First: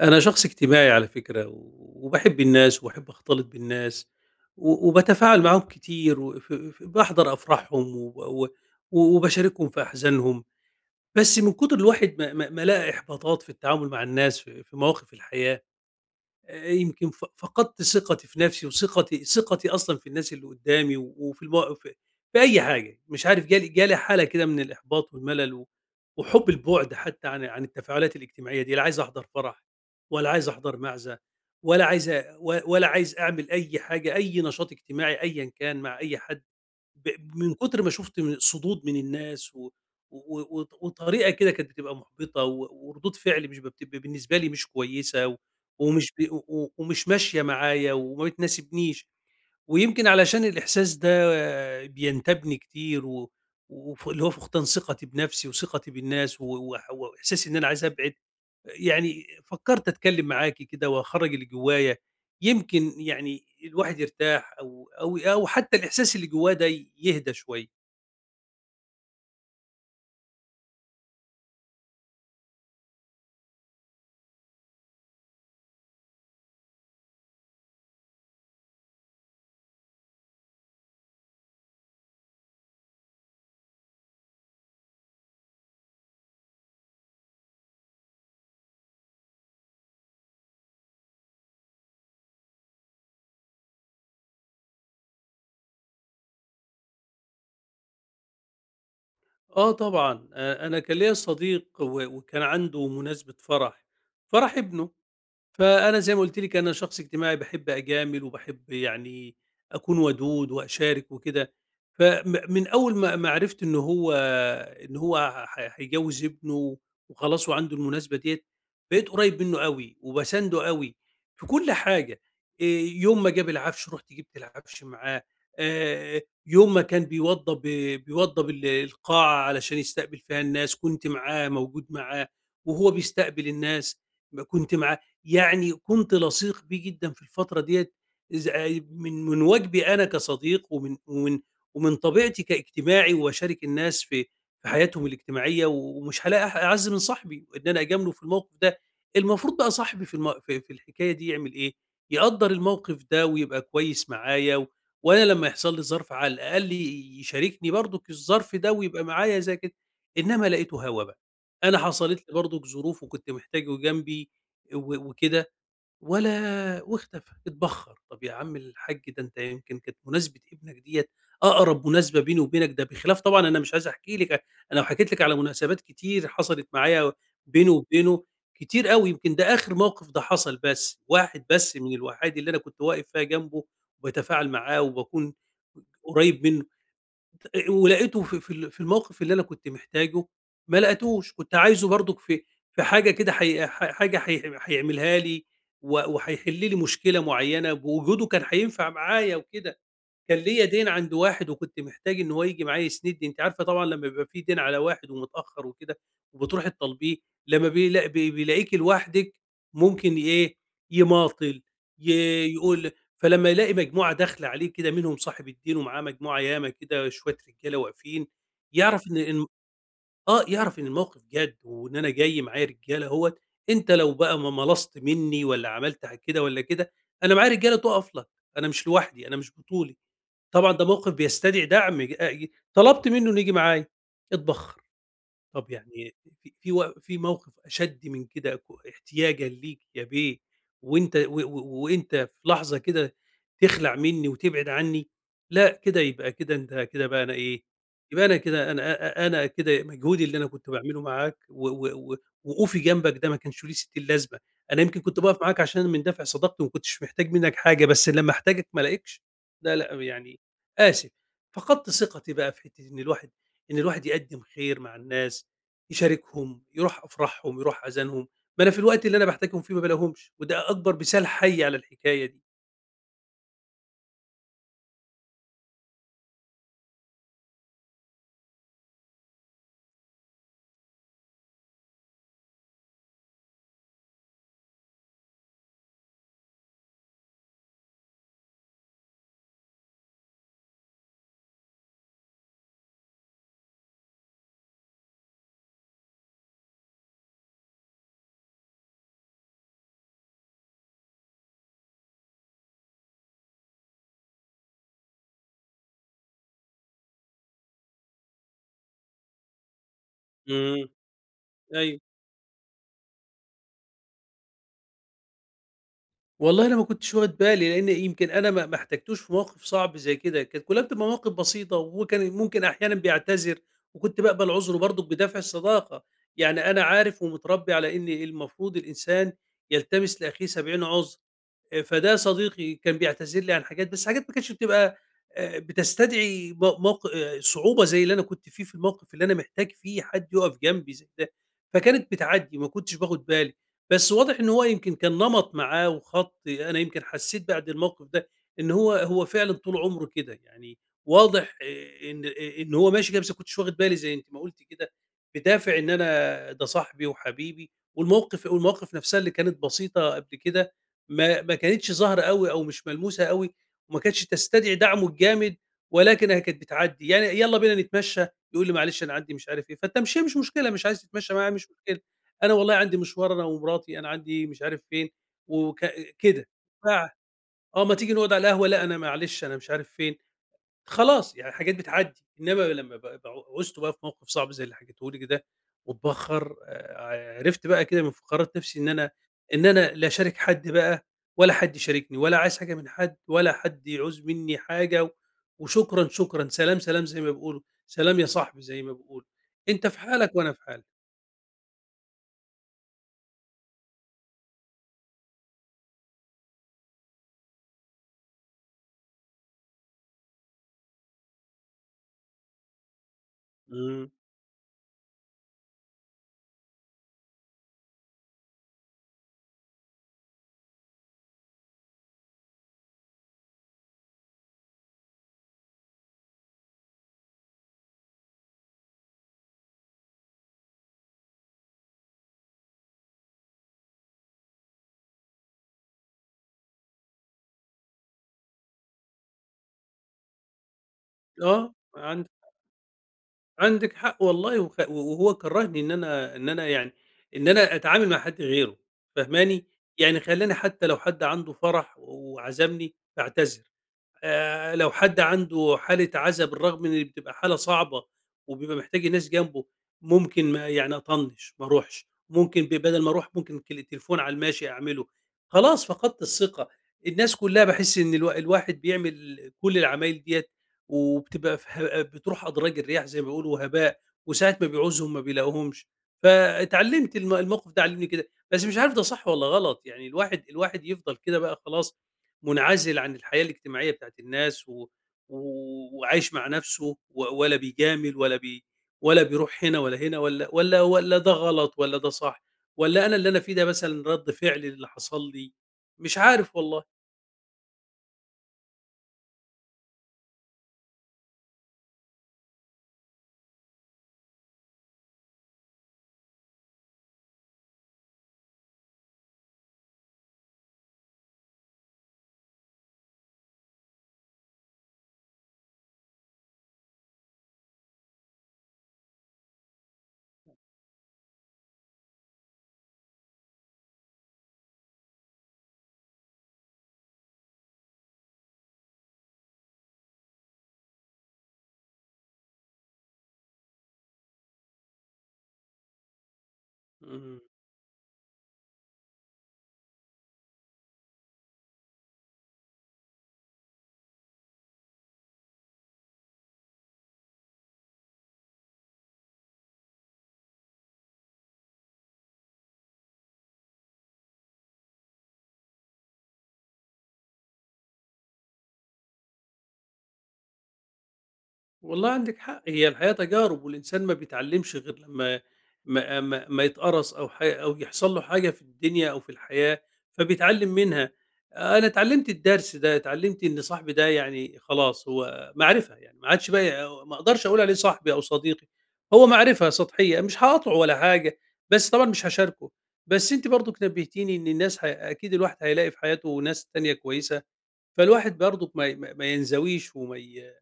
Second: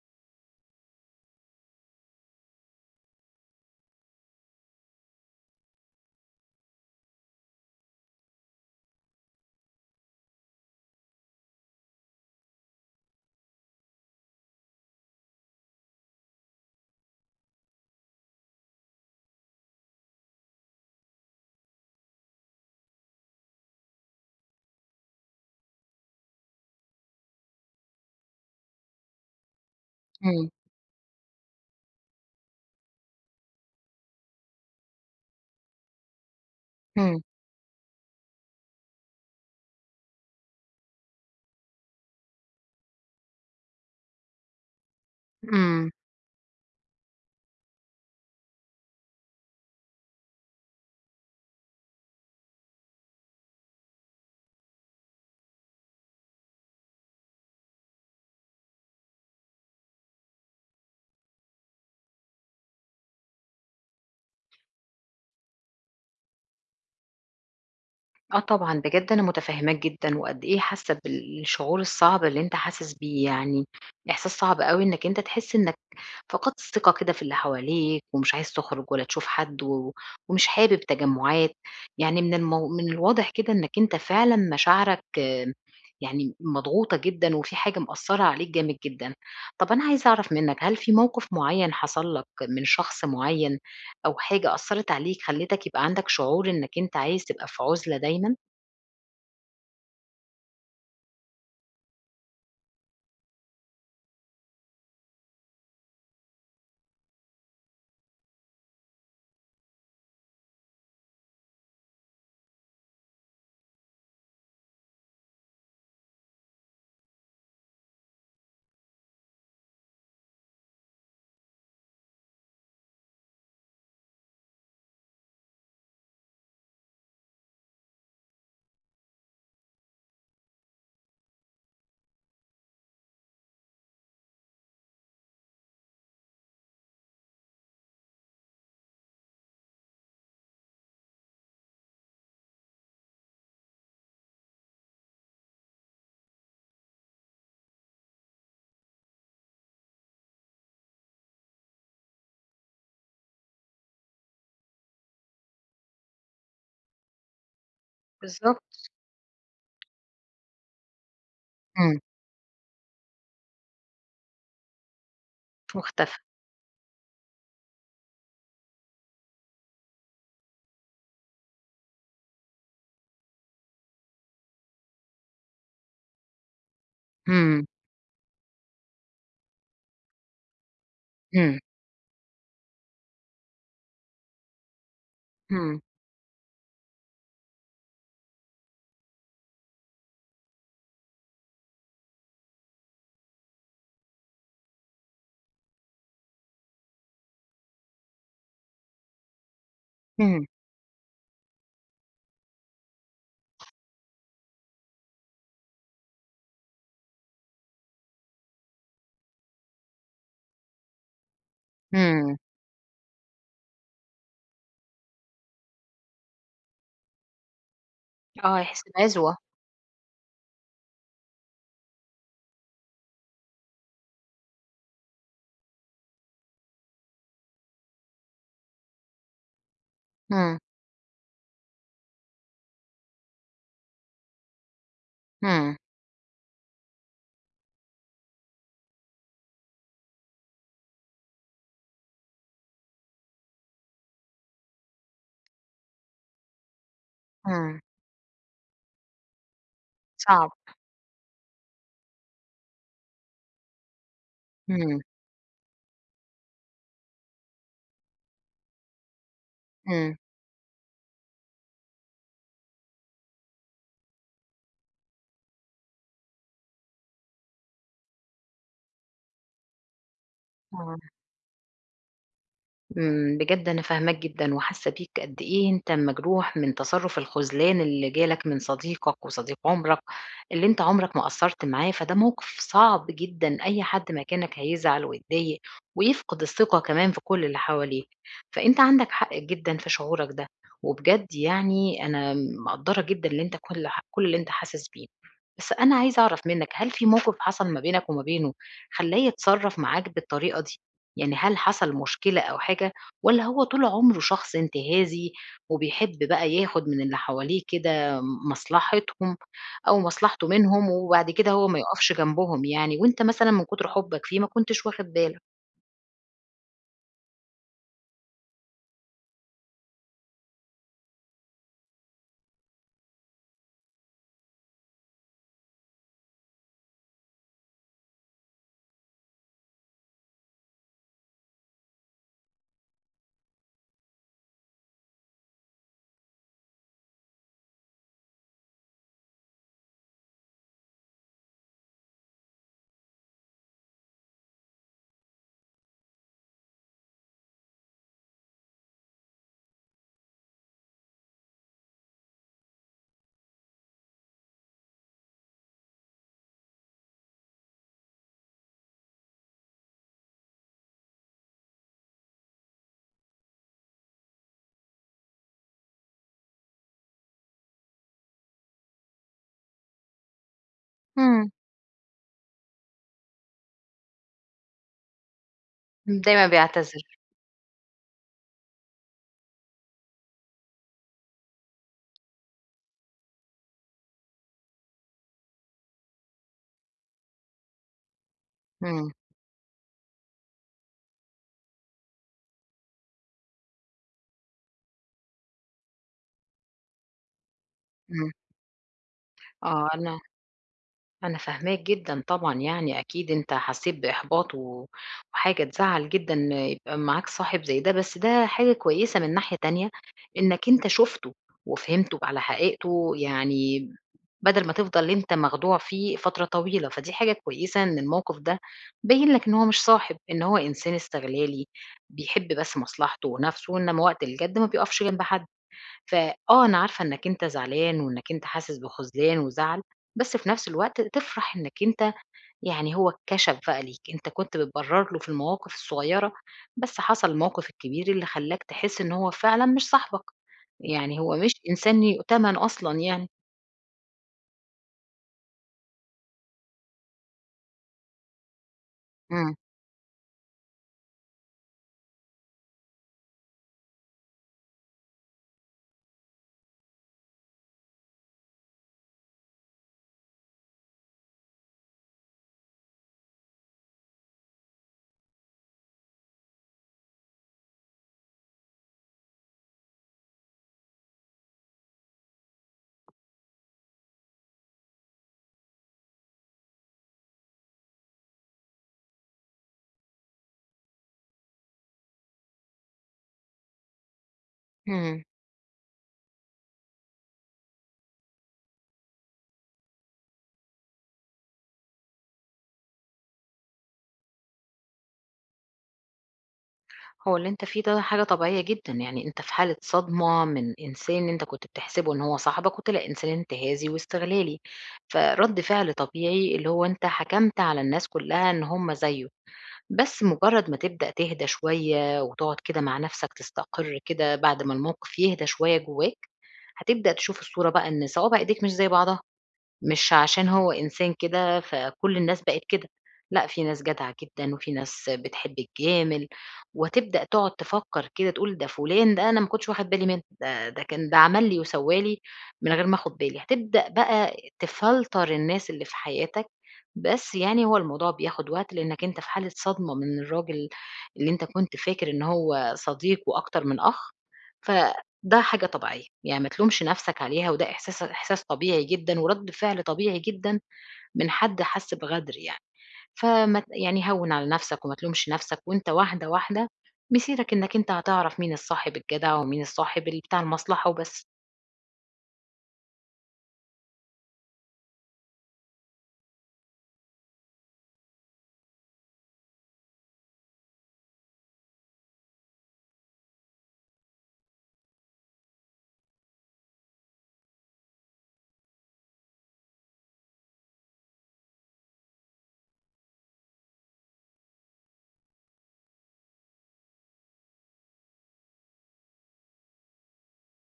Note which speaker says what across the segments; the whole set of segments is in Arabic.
Speaker 1: أنا شخص اجتماعي على فكرة، وباحب الناس وباحب أختلط بالناس، و وباتفاعل معاهم كتير، وف ف باحضر أفراحهم وب و وباشاركهم في أحزانهم، بس من كتر الواحد ما لقى إحباطات في التعامل مع الناس في في مواقف الحياة. يمكن فقدت ثقتي في نفسي وثقتي أصلًا في الناس اللي قدّامي و وفي المو في في أي حاجة، مش عارف جالي حالة كده من الإحباط والملل و وحُب البُعد حتى عن التفاعلات الاجتماعية دي، لا عايز أحضر فرح ولا عايز
Speaker 2: إمم،
Speaker 1: أحضر معزة، ولا عايز أعمل أي حاجة، أي نشاط اجتماعي أيًا كان مع أي حد. ب
Speaker 2: إمم،
Speaker 1: من كتر ما شُفت صدود من الناس و وطريقة كده كانت بتبقى محبطة و وردود فعل مش ب بتبقى بالنسبة لي مش كويسة و
Speaker 2: إمم.
Speaker 1: ومش ب و و ومش ماشية معايا وما بتناسبنيش. ويمكن علشان الإحساس ده بينتابني كتير و اللي هو فقدان ثقتي بنفسي وثقتي بالناس و وإحساسي إن أنا عايز أبعد. يعني فكرت أتكلّم معاكِ كده وأخرّج اللي جوايا، يمكن يعني الواحد يرتاح أو حتى الإحساس اللي جواه ده يهدى شوية.
Speaker 2: آه طبعًا، بجد أنا متفهّماك جدًا وقد إيه حاسة بالشعور الصعب اللي أنت حاسس بيه، يعني إحساس صعب أوي إنّك أنت تحس إنّك فقدت الثقة كده في اللي حواليك ومش عايز تخرج ولا تشوف حد و ومش حابب تجمُّعات، يعني من الواضح كده إنّك أنت فعلًا مشاعرك آه، يعني مضغوطة جدًا وفي حاجة مأثّرة عليك جامد جدًا. طَب أنا عايزة أعرف منّك، هل في موقِف معيّن حصل لك من شخص معيّن أو حاجة أثّرت عليك خلّتك يبقى عندك شعور إنّك أنت عايز تبقى في عُزلة دايمًا؟
Speaker 1: آه طبعًا، أنا كان ليّا صديق و وكان عنده مناسبة فرح، فرح ابنه، فأنا زي ما قُلت لِك أنا شخص اجتماعي باحب أجامل وباحب يعني أكون ودود وأشارك وكده، فم من أول ما عرفت إن هو هيجوّز ابنه وخلاص وعنده المناسبة ديّة، بقيت قريّب منّه أوي وباسانده أوي في كل حاجة. آآ يوم ما جاب العفش رُحت جبت العفش معاه. آآ يوم ما كان بيوضّب القاعة علشان يستقبل فيها الناس، كنت معاه موجود معاه، وهو بيستقبل الناس كنت معاه، يعني كنت لصيق بيه جدًا في الفترة ديّة، إذ من واجبي أنا كصديق ومن طبيعتي كاجتماعي واشارك الناس في في حياتهم الاجتماعية ومش هالاقي أعز من صاحبي إن أنا أجامله في الموقف ده. المفروض بقى صاحبي في الم في في الحكاية دي يعمل إيه؟ يقدّر الموقف ده ويبقى كويس معايا، و وأنا لمّا يحصل لي ظرف على الأقل يشاركني برضُك الظرف ده
Speaker 2: بالضبط.
Speaker 1: ويبقى معايا زي كده، إنما لقيته هوا بقى. أنا
Speaker 2: إمم،
Speaker 1: حصلت لي برضُك ظروف وكنت محتاجه جنبي و وكده،
Speaker 2: مختفى.
Speaker 1: ولا واختفى، اتبخّر. طَب يا عم الحاج ده أنت يمكن كانت مناسبة ابنك ديّة أقرب مناسبة بيني وبينك، ده بخلاف طبعًا أنا مش عايز أحكي لِك، أنا لو حكيت لِك على مناسبات كتير حصلت معايا
Speaker 2: إمم،
Speaker 1: بيني وبينه كتير أوي، يمكن ده آخر موقف ده حصل بس، واحد
Speaker 2: إمم،
Speaker 1: بس من الوحايد اللي أنا كنت واقف فيها جنبه وباتفاعل معاه وباكون
Speaker 2: إمم،
Speaker 1: قريب منه. ولقيته في في ال في الموقف اللي أنا كنت محتاجه، ما لقيتوش، كنت عايزه برضك في في حاجة كده حي ح حاجة هيعملها لي و وهيحل لي مشكلة معينة، بوجوده كان هينفع معايا وكده. كان
Speaker 2: إمم،
Speaker 1: ليّا دَيِن عند واحد وكنت محتاج إن هو ييجي معايا يسندني، أنتِ عارفة طبعًا لمّا بيبقى في دَيِن على واحد ومتأخّر وكده وبتروحي تطالبيه، لمّا بيلاقيكِ لوحدِك ممكن إيه، يماطل، ي
Speaker 2: إمم.
Speaker 1: يقول. فلمّا يلاقي مجموعة داخلة عليه كده منهم صاحب الدين ومعاه مجموعة ياما كده شوية رجالة واقفين،
Speaker 2: آه، إحساس
Speaker 1: يعرف إن
Speaker 2: بعزوة.
Speaker 1: إن آه، يعرف إن الموقف جَد وإن أنا جاي معايا رجالة أهوّة، أنت لو بقى ما ملصت منّي والّا عملت كده والّا كده، أنا معايا رجالة تُقف لك، أنا مش لوحدي، أنا مش بطولي.
Speaker 2: إمم،
Speaker 1: طبعًا ده موقف بيستدعي دعم ج ي طلبت منه إنه ييجي معايا، اطبخ. طب
Speaker 2: إمم،
Speaker 1: يعني في في و في موقف أشَد من كده احتياجًا ليك يا بيه وأنت و و وأنت في لحظة كده تخلع منّي وتبعد عني؟ لأ، كده يبقى كده أنت كده بقى أنا إيه،
Speaker 2: إمم.
Speaker 1: يبقى أنا كده أنا أ أ أنا كده مجهودي اللي أنا
Speaker 2: صعب،
Speaker 1: كنت باعمله معاك و و و وقوفي جنبك ده ما كانش ليه ستين لازمة، أنا يمكن
Speaker 2: إمم،
Speaker 1: كنت باقف معاك عشان من دافع صداقتي وما كنتش محتاج منّك حاجة، بس لمّا أحتاجك ما ألاقيكش، لا، لأ،
Speaker 2: إمم،
Speaker 1: يعني آسف. فقدت ثقتي بقى في حتّة إن الواحد يقدّم خير مع الناس، يشاركهم، يروح أفراحهم، يروح عزايمهم، ما أنا في الوقت اللي أنا باحتاجهم فيه ما بالاقيهمش، وده أكبر
Speaker 2: آه.
Speaker 1: مثال حي على الحكاية دي.
Speaker 2: إمم، بجد أنا فاهماك جدًا وحاسة بيك قد إيه أنت مجروح من تصرُّف الخذلان اللي جالك من صديقك وصديق عمرك، اللي أنت عمرك ما قصّرت معاه، فده موقِف صعب جدًا، أي حد مكانك هيزعل ويتضايق ويفقد الثقة كمان في كل اللي حواليه، فأنت عندك حق جدًا في شعورك ده، وبجد يعني أنا مقدّرة جدًا اللي أنت كل اللي أنت حاسس بيه، بس أنا عايزة أعرف منّك هل في موقِف حصل ما بينك وما بينه خلّاه يتصرّف معاك بالطريقة دي؟ يعني هل حصل مشكلة أو حاجة والّا هو طول عمره شخص انتهازي وبيحب بقى ياخد من اللي حواليه كده مصلحتهم أو مصلحته
Speaker 1: إمم،
Speaker 2: منهم وبعد كده هو ما
Speaker 1: أيوه.
Speaker 2: يقفش جنبهم يعني وأنت مثلًا من كتر حُبك فيه ما كنتش واخد بالك؟
Speaker 1: والله أنا ما كنتش واخد بالي، لإن يمكن أنا ما احتجتوش في موقف صعب زي كده، كانت كلها بتبقى مواقف بسيطة، وهو كان ممكن أحيانًا بيعتذر، وكنت باقبل عذره برضه بدافع الصداقة، يعني أنا عارف ومتربي على إن المفروض الإنسان يلتمس لأخيه 70 عذر. فده يا صديقي كان بيعتذر لي عن حاجات، بس حاجات ما كانتش بتبقى بتستدعي م موق صعوبة زي اللي أنا كنت فيه في الموقف اللي أنا محتاج فيه حد يقف جنبي زي ده، فكانت بتعدّي ما كنتش باخد بالي. بس واضح إن هو يمكن كان نمط معاه وخَط، أنا يمكن حسيت بعد الموقف ده إن هو فعلًا طول عمره كده، يعني واضح إن هو ماشي كده بس ما كنتش واخد بالي زي أنتِ ما قُلتِ كده، بدافع إن أنا ده صاحبي وحبيبي، والمواقف نفسها اللي كانت بسيطة قبل كده ما كانتش ظاهرة أوي أو مش ملموسة أوي، وما كانتش تستدعي دعمه الجامد، ولكنها كانت بتعدّي، يعني "يالّا بينا نتمشى." يقول لي: "معلش أنا عندي مش عارف إيه." فالتمشية مش مشكلة، مش عايز تتمشى معايا
Speaker 2: إمم،
Speaker 1: مش مشكلة، "أنا والله عندي مشوار أنا ومراتي، أنا عندي مش عارف فين." وك كده.
Speaker 2: دايمًا
Speaker 1: ف
Speaker 2: بيعتذر.
Speaker 1: آه، "ما تيجي نقعد على القهوة؟" "لأ، أنا معلش أنا مش عارف فين." خلاص، يعني حاجات بتعدّي، إنّما لمّا ب ب عُزت بقى في موقف صعب زي اللي حكيته لِك ده واتبخّر. عرفت بقى كده من فقرات نَفْسي
Speaker 2: إمم،
Speaker 1: إن أنا لا أشارك حد بقى ولا حد يشاركني ولا عايز حاجة من حد ولا حد يعوز منّي حاجة، و وشكرًا، شكرًا، سلام، سلام زي ما بيقولوا، سلام يا
Speaker 2: إمم.
Speaker 1: صاحبي زي ما بيقولوا، أنت
Speaker 2: آه،
Speaker 1: في
Speaker 2: أنا
Speaker 1: حالك وأنا في حالي.
Speaker 2: أنا فاهماك جدًا طبعًا يعني، أكيد أنت حسّيت بإحباط و وحاجة تزعّل جدًا إن يبقى معاك صاحب زي ده، بس ده حاجة كويسة من ناحية تانية إنّك أنت شُفته وفهمته على حقيقته، يعني
Speaker 1: إمم.
Speaker 2: بدل ما تفضل أنت مخدوع فيه فترة طويلة، فدي حاجة كويسة إن الموقف ده بيّن لك إن هو مش صاحب، إن هو إنسان استغلالي بيحب بس مصلحته ونَفْسه، إنّما وقت الجَد ما بيقفش جنب حد. فآه، أنا عارفة إنّك أنت زعلان وإنّك أنت حاسس بخذلان وزعل، بس في نفس الوقت تفرح إنّك أنت يعني هو اتكشف بقى ليك، أنت كنت بتبرّر له في المواقف الصغيّرة، بس حصل الموقف الكبير اللي خلّاك تحس إن هو فعلًا مش صاحبك، يعني هو مش
Speaker 1: آه،
Speaker 2: إنسان يؤتمن أصلًا يعني.
Speaker 1: عندِك حق والله، وخ وهو كرّهني إن أنا يعني إن أنا أتعامل مع حد غيره،
Speaker 2: إمم،
Speaker 1: فاهماني؟ يعني خلّاني حتى لو حد عنده فرح وعزمني باعتذر. لو حد عنده حالة عزا بالرغم من إن بتبقى حالة صعبة وبيبقى محتاج الناس جنبه، ممكن ما يعني أطنّش ما أروحش، ممكن بدل ما أروح ممكن كل التليفون على الماشي أعمله، خلاص فقدت الثقة. الناس كلّها باحس إن الواحد بيعمل كل العمايل ديّة وبتبقى في بتروح أدراج الرياح زي ما بيقولوا هباء، وساعة ما بيعوزهم ما بيلاقوهمش. فاتعلّمت الموقف ده علّمني كده، بس مش عارف ده صح والّا غلط، يعني الواحد يفضل كده بقى خلاص منعزل عن الحياه الاجتماعيه بتاعت الناس، و...
Speaker 2: إمم.
Speaker 1: و- وعايش مع نفسه، و- ولا بيجامل ولا بيروح هنا ولا هنا ولا ده غلط ولا ده صح، ولا انا اللي انا فيه ده مثلا رد فعل اللي حصل لي. مش عارف والله.
Speaker 2: هو اللي أنت فيه ده حاجة طبيعية جدًا، يعني أنت في حالة صدمة من إنسان أنت كنت بتحسبه إن هو صاحبك، وطلع إنسان انتهازي واستغلالي، فرَد فعل طبيعي اللي هو أنت حكمت على الناس كلّها إن هم زيه، بس مجرّد ما تبدأ تهدى شوية وتقعد كده مع نَفْسك تستقر كده بعد ما الموقف يهدى شوية جواك، هتبدأ تشوف الصورة بقى إن صوابع إيديك مش زي بعضها. مش عشان هو إنسان كده فكل الناس بقت كده، لأ في ناس جدعة جدًا، وفي ناس بتحب الجامل، وتبدأ تقعد تفكّر كده تقول ده فلان ده أنا ما كنتش واخد بالي منه، ده ده كان ده عمل لي وسوّى لي من غير ما آخد بالي، هتبدأ بقى تفلتر الناس اللي في حياتك، بس
Speaker 1: مم.
Speaker 2: يعني هو الموضوع بياخد وقت لإنك أنت في حالة صدمة من الراجل اللي أنت كنت فاكر إن هو صديق وأكتر من أخ، ف ده حاجة طبيعية، يعني ما تلومش نَفْسك عليها وده إحساس إحساس طبيعي جدًا ورَد فعل طبيعي جدًا من حد حَس بغدر يعني، فما ت يعني هوِّن على نَفْسك وما تلومش نَفْسك وأنت واحدة، واحدة مسيرك إنك أنت هتعرف مين الصاحب الجدع ومين الصاحب بتاع المصلحة وبس،
Speaker 1: والله عندِك حق، هي الحياة تجارب، والإنسان ما بيتعلّمش غير لمّا ما يتقرص أو يحصل له حاجة في الدنيا أو في الحياة، فبيتعلّم منها. أنا اتعلّمت الدرس ده، اتعلّمت إن صاحبي ده يعني خلاص هو معرفة، يعني ما عادش بقى ما أقدرش أقول عليه صاحبي أو صديقي، هو معرفة سطحية، مش هاقاطعه ولا حاجة، بس طبعًا مش هاشاركه. بس أنتِ برضُك نبّهتيني إن الناس ه أكيد الواحد هيلاقي في حياته ناس تانية كويسة، فالواحد برضُك ما ينزويش وما ي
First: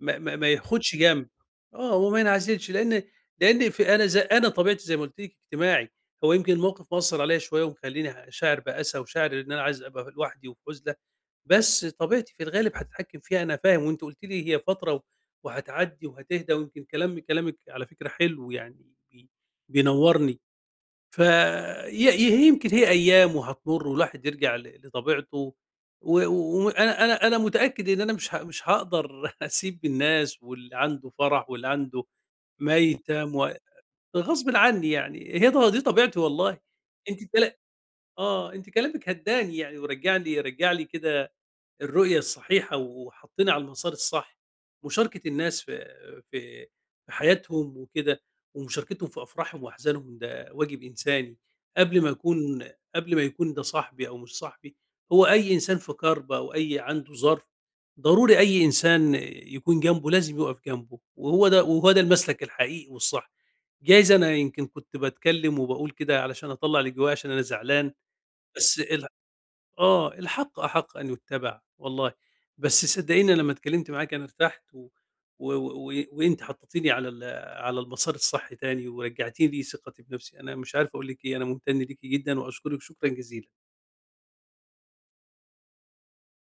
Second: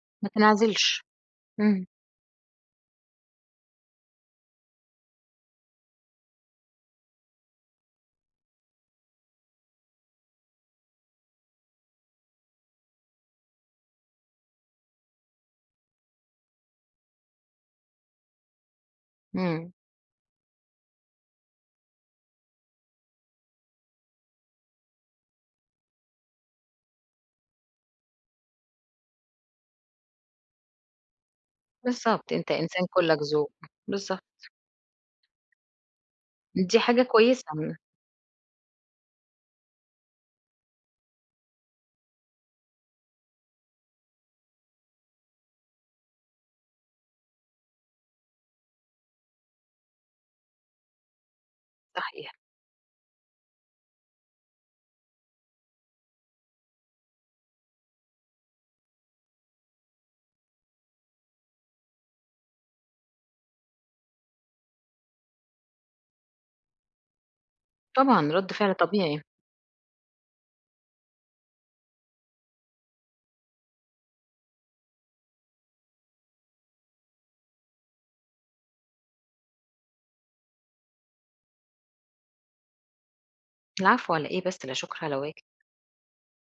Speaker 1: ما
Speaker 2: ما
Speaker 1: ما ما ياخدش
Speaker 2: تنعزلش.
Speaker 1: جنب.
Speaker 2: إمم،
Speaker 1: آه، هو ما ينعزلش، لأن في أنا طبيعتي زي ما قُلت لِك اجتماعي، هو يمكن الموقف مأثّر عليَّ شوية ومخلّيني شاعر بأسى وشاعر إن أنا عايز أبقى لوحدي وفي عُزلة، بس طبيعتي في الغالب هاتحكم فيها أنا فاهم، وأنتِ قُلتِ لي هي فترة وهتعدّي وهتهدى، ويمكن كلام كلامِك على فكرة حلو يعني بي
Speaker 2: إمم،
Speaker 1: بينوّرني. ف ي هي يمكن هي أيام وهتمُر والواحد يرجع لطبيعته، و و وأنا أنا متأكد إن أنا مش هاقدر أسيب الناس واللي عنده فرح واللي عنده
Speaker 2: بالضبط، أنت إنسان كُلّك
Speaker 1: ميتم،
Speaker 2: ذوق، بالضبط،
Speaker 1: غصبٍ عني يعني، هي ط دي طبيعتي والله.
Speaker 2: دي حاجة
Speaker 1: أنتِ
Speaker 2: كويسة،
Speaker 1: كلا آه، أنتِ كلامِك هدّاني يعني رجّع لي كده الرؤية الصحيحة وحطّينا على المسار الصح، مشاركة الناس في في في حياتهم وكده، ومشاركتهم في أفراحهم وأحزانهم ده واجب إنساني، قبل ما
Speaker 2: صحيح،
Speaker 1: يكون قبل ما يكون ده صاحبي أو مش صاحبي، هو أي إنسان في كربة أو أي عنده ظرف، ضروري أي إنسان يكون جنبه لازم يُقف جنبه، وهو ده المسلك الحقيقي والصح. جايز أنا يمكن كنت باتكلم وباقول كده علشان أطلّع اللي جوايا عشان أنا زعلان،
Speaker 2: طبعًا رَد فعل
Speaker 1: بس ال
Speaker 2: طبيعي،
Speaker 1: آه، الحق أحق أن يُتّبع والله، بس صدّقيني أنا لمّا اتكلّمت معاكِ أنا ارتحت، و و و وأنتِ حطّيتيني على على المسار الصح تاني ورجّعتِ لي ثقتي بنَفْسي، أنا مش عارف أقول لِك إيه، أنا ممتن ليكِ جدًا وأشكرِك شكرًا جزيلًا.
Speaker 2: العفو على إيه بس، لا شُكر على واجب.